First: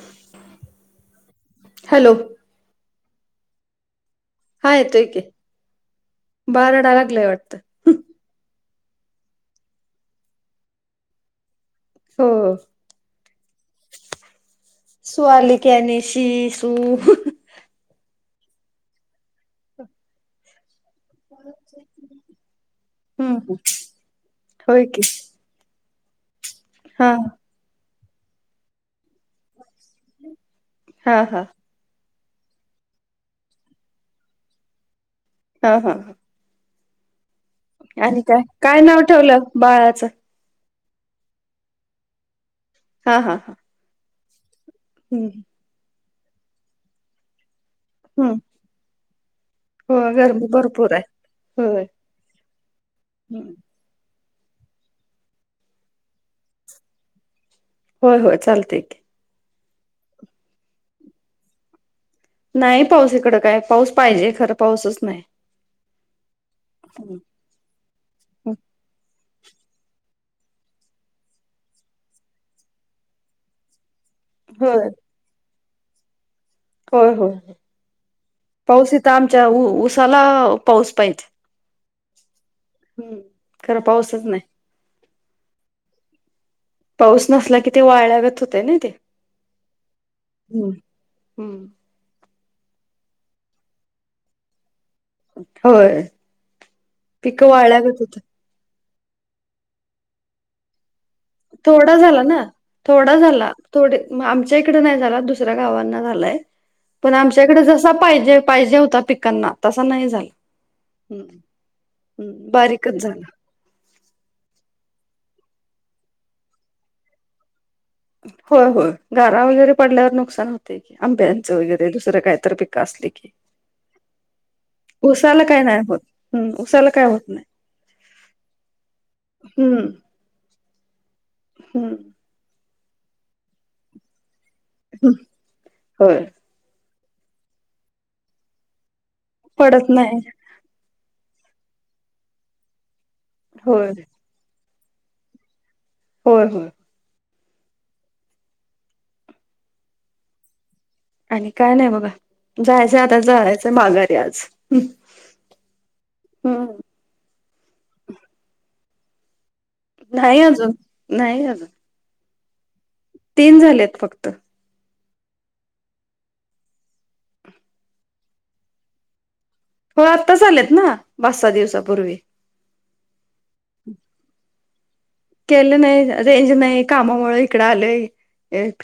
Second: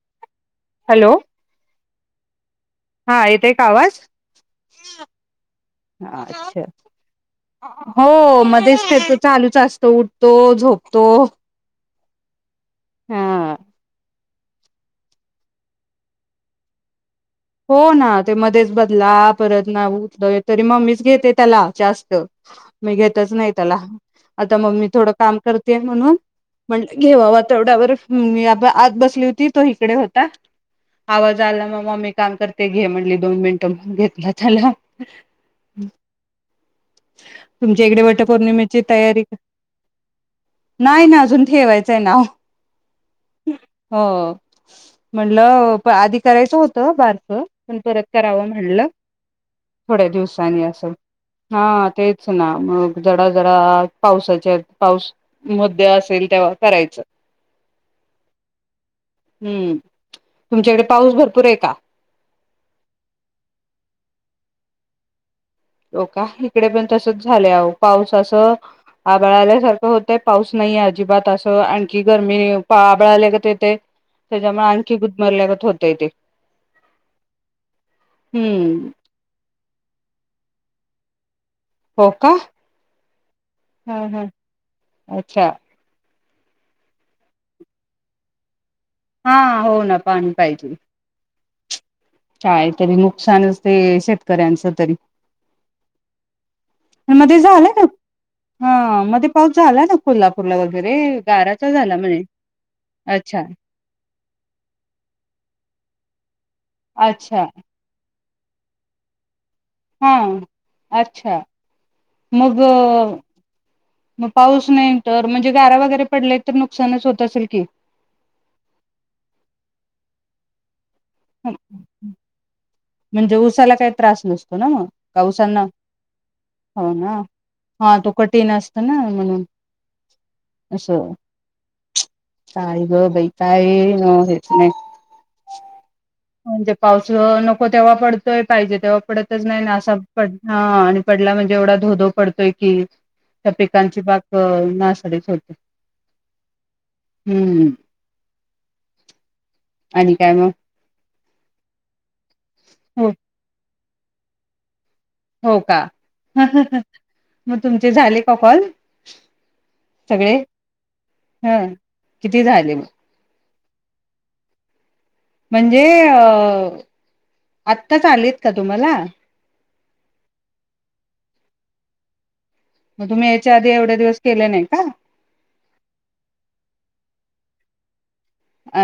ह हॅलो हा येत आहे का आवाज हा येतो एकके अच्छा बारडा लागलाय वाटतं हो मध्येच फ तो चालूच असतो उठतो झोपतो हो सुवालीिक्याने शी सुू हो ना ते मध्येच बदला परत ना उतल तरी मम्मीच घेत त्या जास्त मी घेतच नाही हम्म त्याला आता मग होय मी की थोड काम कर म्हणून म्हण हा घेवा तेवढ्यावर आत बसली होती तो इकडे होता हा आवाज हा आला मग काम करते घे म्हणली दोन मिनिटं घेतला चला हा हा ह तुमच्या इकडे वट काय काय पौर्णिमेची नाव तयारी ठेवलं बाळाचं नाही ना अजून ठेवायचं आहे ना हा हा हा हो हम्म म्हटलं आधी करायचं होतं बारक पण परत हम्म करावं म्हणलं हो थोड्या गरमी दिवसांनी असं भरपूर आहे हा होय तेच ना मग जरा जरा पावसाच्या पाऊस मध्ये असेल तेव्हा करायचं होय होय चालते हम्म तुमच्याकडे पाऊस भरपूर आहे का नाही पाऊस इकडं काय पाऊस पाहिजे खरं पाऊसच नाही हो का इकडे पण तसच झालेह पाऊस असं आबळाल्यासारखं होतंय पाऊस नाहीे अजिबात असं आणखी गरमी आबळाल्यागत येते त्याच्यामुळे होय आणखी गुदमरल्यागत होतेय ते होय हो हम्म. पाऊस इथ आमच्या उसाला पाऊस पाहिजे हो का हम्म खरं ह ह पाऊसच नाही अच्छा पाऊस नसला की ते वाळगत होते ना ते हा हो ना पाणी हम्म पाहिजे हम्म काय तरी नुकसानचते शेतकऱ्यांचं तरी मध्ये पिकं झालंय ना वाळल्यागत होत हा मध्ये पाऊस झालाय ना कोल्हापूरला वगैरे गाराचा थोडा म्हणे झाला ना थोडा अच्छा झाला थोडे आमच्या इकडे नाही झाला दुसऱ्या गावांना झालंय पण अच्छा आमच्याकडे जा पाहिजे पाहिजे होता पिकांना तस नाही हा झाला् अच्छा मग बारीकच झालं मग पाऊस नाही तर म्हणजे गारा वगैरे पडले तर नुकसानच होत असेल की होय हो गारा वगैरे पडल्यावर नुकसान होत की आंब्यांचं वगैरे दुसरं काहीत पिक अस म्हणजे ऊसाला काही त्रास नसतो ना मग का उसाला काय ऊसांना नाही होत हम्म उसाला हो काय ना होत नाही हा तू कठीण असत ना म्हणून हम्म असच्ा हम्म ताळी ग बैताय न हेेत नाहीय हो म्हणजे पाऊस नको तेव्हा पडतोय पाहिजे तेव्हा पडतच नाही ना पडत असा नाही पड हा आणि पडला म्हणजे एवढा धोधो पडतोय की त्या होय पिकांची बाक नासरीच होते हो हो हम्म आणि काय मग आणि काय नाही बघा जायचं हो आता जायचंय माघारी आज हो का हम्म मग तुमचे झाले का कॉल सगळे नाही अजून नाही ह अजून किती झाले मग तीन झालेत फक्त. म्हणजे अ आत्ताच आलेत का तुम्हाला. हो आत्ताचा आलेत ना पाच, सहा दिवसापूर्वी. मग तुम्ही याच्या आधी एवढे दिवस केले नाही का. केलं नाही रेंज नाही कामामुळे इकडे आलंय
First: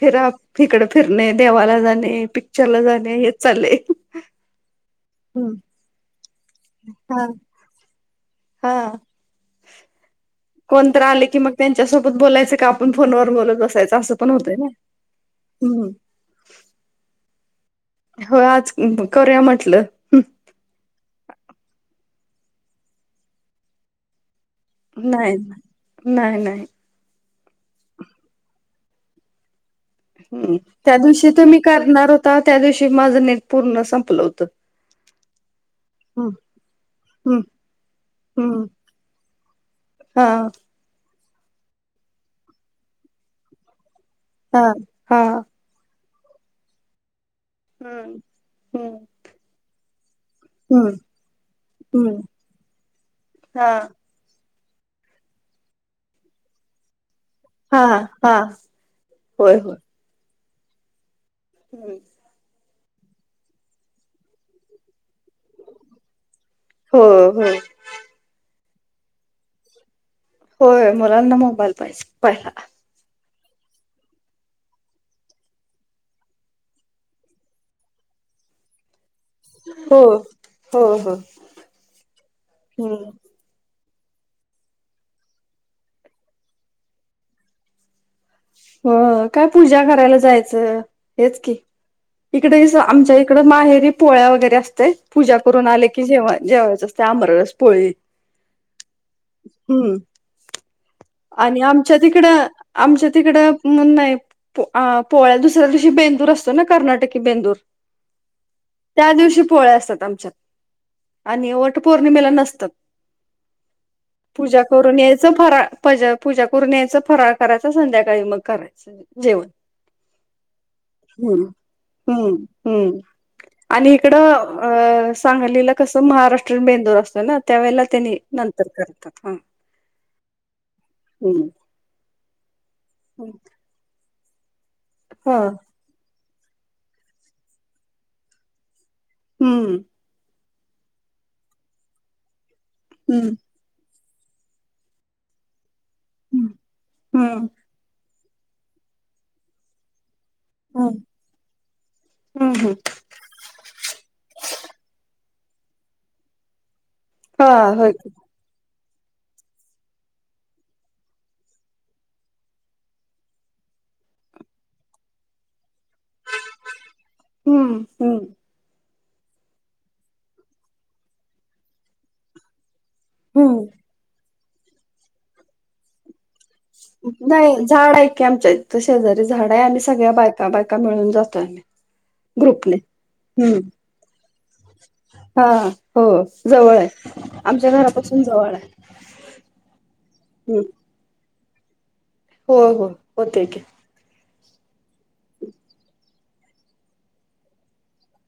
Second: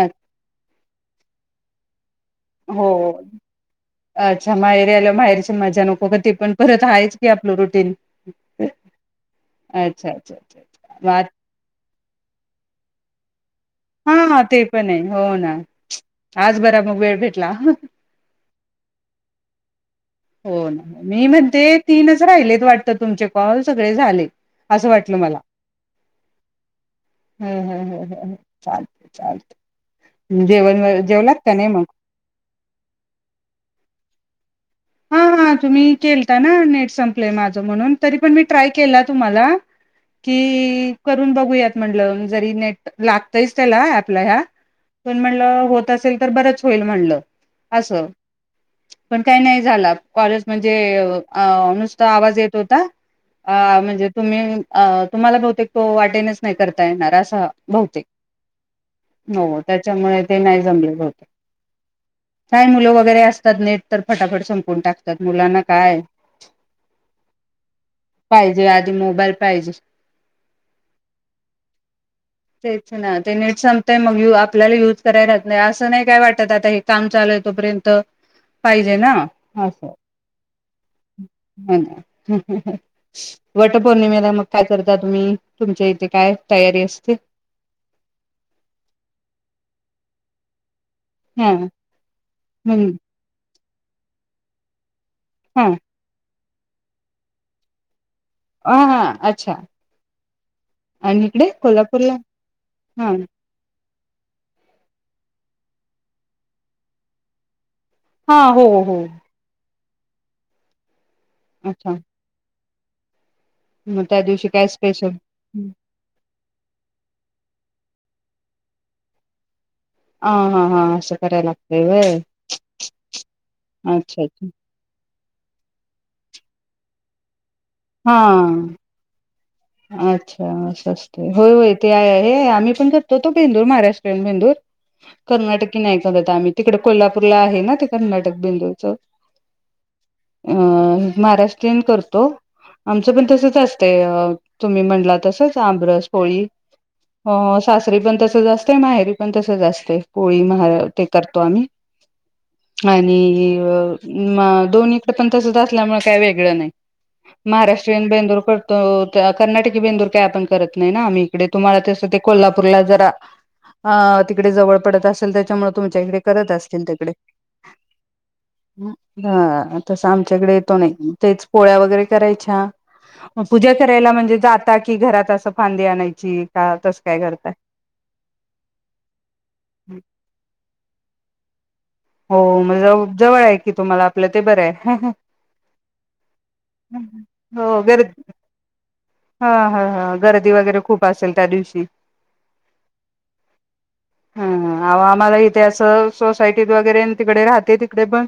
अ इकडे फिरणे देवाला जाणे पिक हो अच्छा माहेरी आल्या माहेरीची हम्म मजा नको का ती पण परत हायच हा की आपलं रुटीन हा अच्छा कोणत अच्छा वा आले की मग त्यांच्यासोबत बोलायचं का आपण फोनवर बोलत बसायचं. असं पण हा होतंय ते ना पण आहे हो ना हम्म आज बरा मग वेळ भेटला. होय आज करूया म्हटलं. होय मी म्हणते तीनच राहिलेत वाटतं तुमचे कॉल सगळे झाले. असं वाटलं नाही नाही मला. नाही नाही हम्म हम् हम्म हम्म् चालतय चालतय. हम्म त्या दिवशी तुमी मग करणार होता त्या दिवशी माझं नेट पूर्ण संपलं होतं. हा हा तुम्ही हम्म केलता ना नेट संपलय हम्म माझं म्हणून तरी पण मी हम्म ट्राय केला तुम्हाला. हा की करून बघूयात म्हटल जरी नेट लागतयच त्याला. आपल्या ह्या हा पण हा म्हणलं होत असेल तर बरच होईल म्हनल. असं हम्म हम्म पण काही नाही झाला कॉलच म्हणजे हम्म नुसता हम्म आवाज येत होता. हा म्हणजे तुम्ही तुम्हाला बहुतेक तो वाटेनेच नाही करता येणार अस हा बहुतेक हा होय हो होय त्याच्यामुळे ते नाही जमले. [unintelligible] काय मुलं वगैरे असतात नेट तर फटाफट संपून टाकतात मुलांना काय. हो हो पाहिजे आधी मोबाईल पाहिजे. होय मुलांना मोबाईल पाहिजे पाहिला. तेच ना ते नेट संपतय मग आपल्याला युज कराय राहत नाही असं नाही काय वाटत आता हे काम चालू आहे तोपर्यंत पाहिजे ना. अस हो हो हो हा ना हहह हम्म वट पौर्णिमेला मग काय करता तुम्ही तुमच्या इथे काय तयारी असते. हो काय पूजा करायला जायचं हेच हा की इकडे हम्म आमच्या तकड माहेरी पोळ्या वगैरे असतयं पूजा करून हा आले की जेव जेवायच असते अमरस, पोळी. हा हा अच्छा. हम् इकडे आणि आमच्या कोल्हापूरला तिकडं आमच्या हा तिकडं नाही पोळ्या दुसऱ्या दिवशी बेंदूर असतो ना कर्नाटकी बेंदूर. हा हो हो त्या दिवशी पोळ्या असतात आमच्यात. आणि वट अच्छा पौर्णिमेला नसतात मग त्या दिवशी पूजा काय करून स्पेशल यायचं फरा पूजा करून यायचं फराळ करायच संध्याकाळी मग करायचं जेवण. हा हा हा असं हम् करायला लागतंय व्हय हम्म हम्म आणि अच्छा अच्छा इकडं अ सांगलीला कसं महाराष्ट्रीयन बेंदूर असतो ना त्यावेेळेला त्यांनी हा नंतर करतात हा अच्छा असं असतंय हम्म. होय होय ते आहे आहे आम्ही पण करतोतो बेंदूर महाराष्ट्रीयन बेंदूर. हा कर्नाटकी नाही करत आम्ही तिकड कोल्हापूरला आहे ना ते कर्नाटक बेंदूर च. हम्म अ महाराष्ट्रीयन करतो आमचं पण हम्म तसच असतयं अ तुम्ही म्हणला तसच आमरस, पोळी हम्म ह सासरी पण तसचा असतयं माहेरी पण तस जा असत पोळी मण हम्म ते करतो आम्ही हम्म आणि म दोन्हीकडे पण तसच असल्यामुळे काय वेगळं नाही हा होय महाराष्ट्रीयन की. बेंदूर करतो हो तो कर्नाटकी बेंदूर काय आपण करत नाही ना आम्ही इकडे तुम्हाला तसं ते कोल्हापूरला जरा ह तिकडे जवळ पडत असेल त्याच्यामुळे तुमच्या इकडे करत असतील तिकडे. हम्म हम्. हा तस आमच्याकडे येतो नाही तेच पोळ्या वगैरे करायच्या हम्म पूजा करायला म्हणजे जाता कि घरात असं फांदी आणायची का तसं काय करताय? नाही झाड आहे की आमच्या इथ शेजारी झाड आहे आम्ही सगळ्या बायका बायका मिळून जातोयम्ही. हो जवळ आहे की तुम्हाला आपलं ते बरं आहे. हा हो जवळ आहे आमच्या हो गर्दी घरापासून जवळ आहे. हा हा हा गर्दी हम्म वगैरे खूप असेल त्या दिवशी. हो हो होत की हा आम्हाला इथे अस सोसायटी वगैरे तिकडे राहते तिकडे पण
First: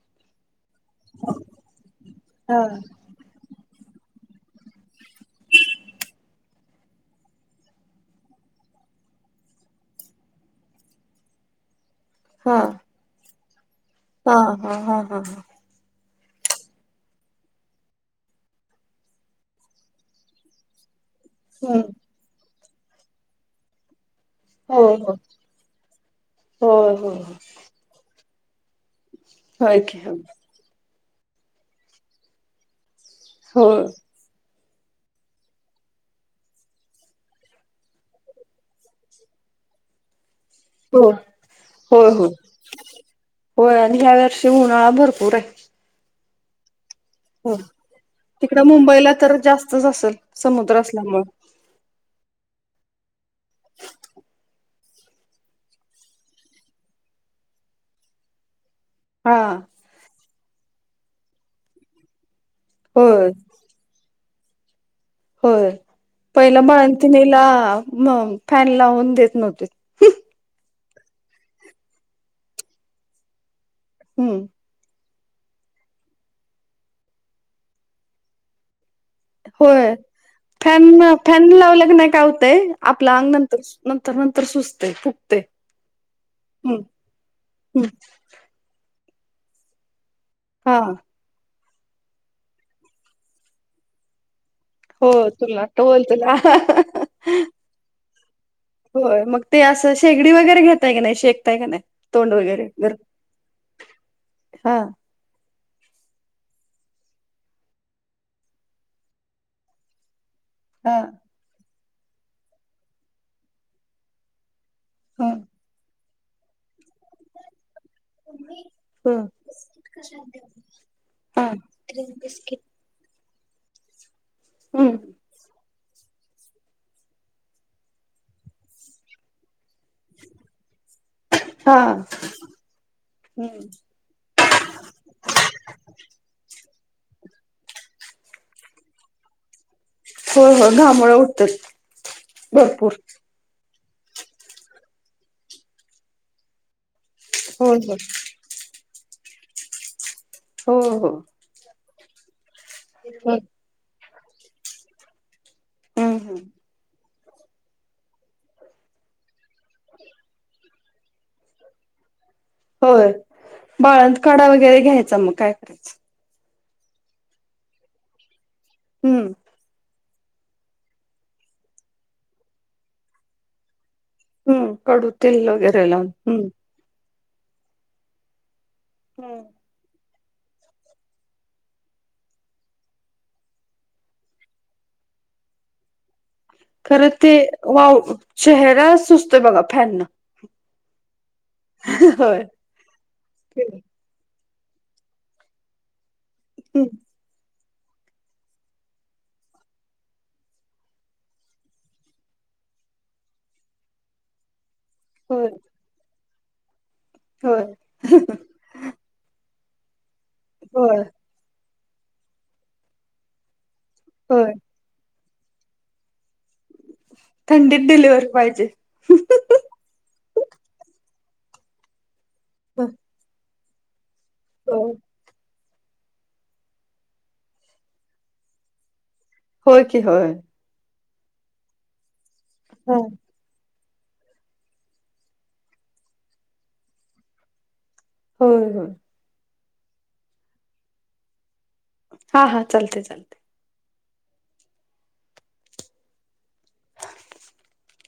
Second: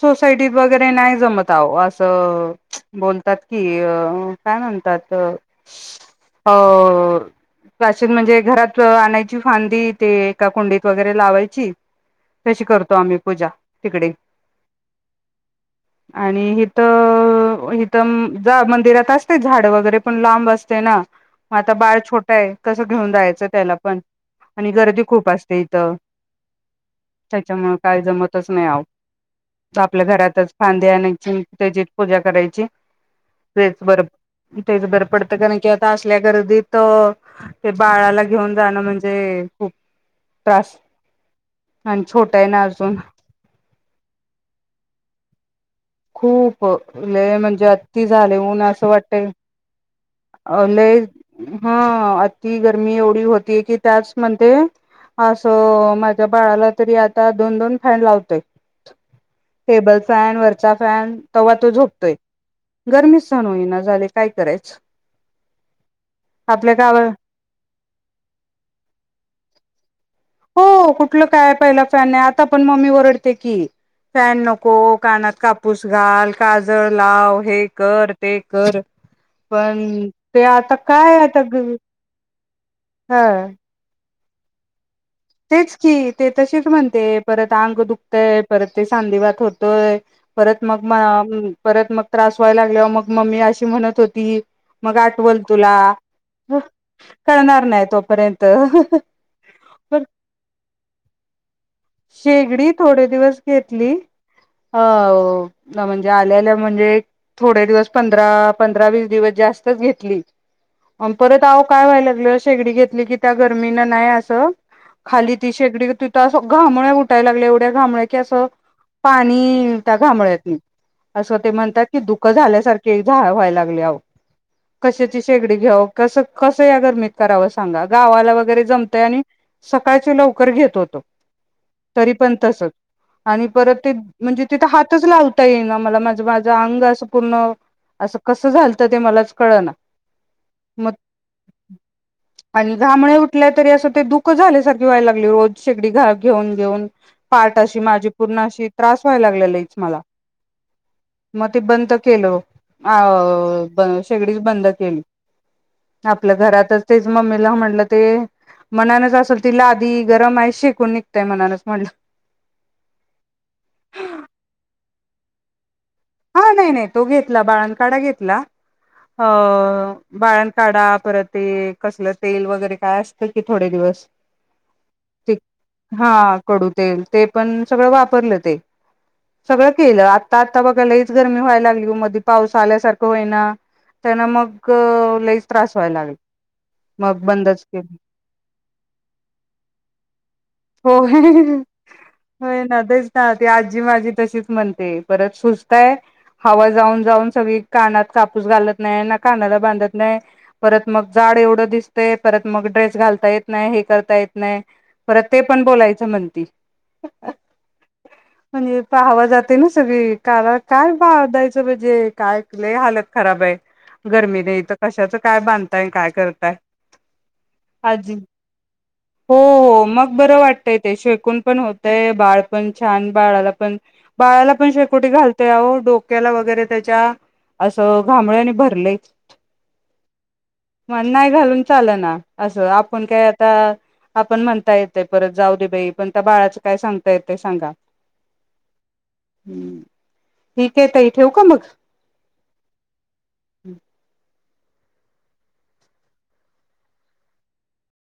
सोसायटीत वगैरे नाही जमत आव आह असं हा बोल ात की अ काय म्हणतात अ वाचन म्हणजे घरात आणायची फांदी ते एका कोुंडीत वगैरे लावायची. हा तशी करतो आम्ही पूजा तिकडे. हा हा हा हा हा. आणि हथं इथ मंदिरात असते झाड वगैरे, पण लांब असते नाग आता हम्म बाळ छोटं आहे कसं घेऊन जायचं त्याला पण. आणि हो गर्दी हो खूप असते इथ होय होय त्याच्यामु काय जमतच नाही आवं. होय की आपल्या हो घरातच फांदीे आणायची त्याची पूजा करायची. हो तेच बर तेच बर पडत कारण की आता असल्या गर्दीत. ते बाळाला घेऊन जाणं म्हणजे खूप, त्रास आणि छोटा आहे ना अजून. हो आणि ह्या वर्षी उन्हाळा भरपूर आहे. खूप लय हो म्हणजे अ ति झाले ऊन म्हंजे तिकडं असं मुंबईला तर जास्तच असेल वाटत समुद्र लय असल्यामुळे हा आतीब गर्मी एवढी होतीय की त्याच म्हधे. असं माझ्या बाळाला तरी आता दोन दोन फॅन लावतोय. हा. टेबल फॅन वरचा फॅन ते्हा तो झोपतोय गरमी होय सण होईना झालि. काय करायच. होय पहिलं गावा बाळतीिला फॅन लावून देत नव्हती. हो कुठलं काय पहिला फॅन नाही आता पण मम्मी रडते की हम्म फॅन नको को कानात कापूस घाल काजळ लाव हे कर ते कर. पण होय ते आता फॅन काय आता फॅन लावलंग नाही का होतंय आपलं हा अंग नंतर सूज नंतर नंतर सुजतंय फुव तेच की ते तशीच म्हणते परत अंग हम्म दुखतय परत ते सांधीवात होतय. परत हा मग म परत मग त्रास व्हायला लागल्या मग मम्मी अशी म्हणत होती मग हो आठवल तुला टोल तुला. कळणार नाही तोपर्यंत. होय मग ते असं पण शेगडी वगैरे घेतताय कनी शेकताय का नाही. तोंड शेगडी वगैरे गर थोडे दिवस घेतली हा अ हो म्हणजे आल्याल्या म्हणजे. थोडे दिवस पंधरा पंधरा वीस दिवस जास्तच घेतली. हा परत आव काय व्हायला लागल शेगडी घेतली की त्या गरमीनं नाही असं. हा खाली ति शेकडी तिथ घामळ घुठायला लागल्या एवढ्या घामळ्या ते असं ह पाणी त्या घामोळ्यातनी असं हा ते म्हणतात की दुःख झाल्यासारख. झा व्हाय लागल हम्म कशाची शेगडी घायव. कस कस या गरमीत करावं सांगा गावाला वगैरे जमतंय आणि सकाळची लवकर हा तरी पण तसच आणि हम्म परत ते. म्हणजे तिथे हातच लावता येई ना मला मा माझं अंग असं पूर्ण असं कसं झालतं ते मलाच कळ ना. हो हो घामोळ उठत्यात भरपूर. कुठल्या तरी अस ते दुःख झाल्यासारखी व्हाय लागलय ओ रोज शेगडी घेऊन घेऊन पाठ होय अशी होय माझी पूर्ण अशी त्रास व्हायला लागला लयच मला, हो हो, मग ते बंद केलं अ हम्म ब शेगडीच बंद केली. हम्म आपल्या घरातच तेच मम्मीला म्हटलं, ते मनानच असल तिला लादि गरम आहे शेकून निघत्या. ते मनानच म्हटलं, होय. बाळंत काढा वगैरे घ्यायचा मग काय करायचं. हा नाही नाही. तो घेतला बाळंत काढा घेतला अ हम्म बाळंत काढा परत ते कसलं तेल वगैरे काय असतं कि थोडे दिवस हम्म कडू ते तेल वगैरे हे लावून. हा हम्म, कडू तेल ते पण सगळं वापरलं ते. हम्म, सगळ केलं. आता आता बघा लयच गरमी व्हायला लागली. मध्ये पाऊस आल्यासारखं होईना. त्यांना मग लईच त्रास व्हायला लागल. खरं ते वा चेहरा सुजतोय बघा फॅनन होय, होय ना तेच ना ते आजी हम्म माझी तशीच म्हणते परत सुजतय हवा जाऊन जाऊन सगळी, कानात कापूस घालत नाही. ना कानाला बांधत नाही. परत मग जाड एवढं दिसते. परत मग ड्रेस घालता येत नाही हे करता येत नाही. परत ते होय पण बोलायचं म्हणती. होय, म्हणजे, हवा जाते ना सगळी कानाला काय होय बांधायचं. म्हणजे काय लय हालत खराब आह. गर्मी न होय इथ कशाचं काय बांधताय काय करताय. थंडीत आजी डिलिव्हरी पाहिजे हो, हो मग बरं वाटतय ते शेकून पण होतय बाळ पण छान बाळाला पण, बाळाला पण होय शेकोटी घालत्या अहो डोक डोक्याला वगैरे त्याच्या असं घामोळ्यानि भरलाय. होय कि होय, मग नाही घालून चालना. असं होय आपण काय आता आपण म्हणता येत, ते परत जाऊ दे बाई पण त्या बाळाचं काय सांगता येत ते सांगा. होय होय, हम्म, ठीक आहे ताई ठेवू का मग? हा हा चालतंय चालतंय.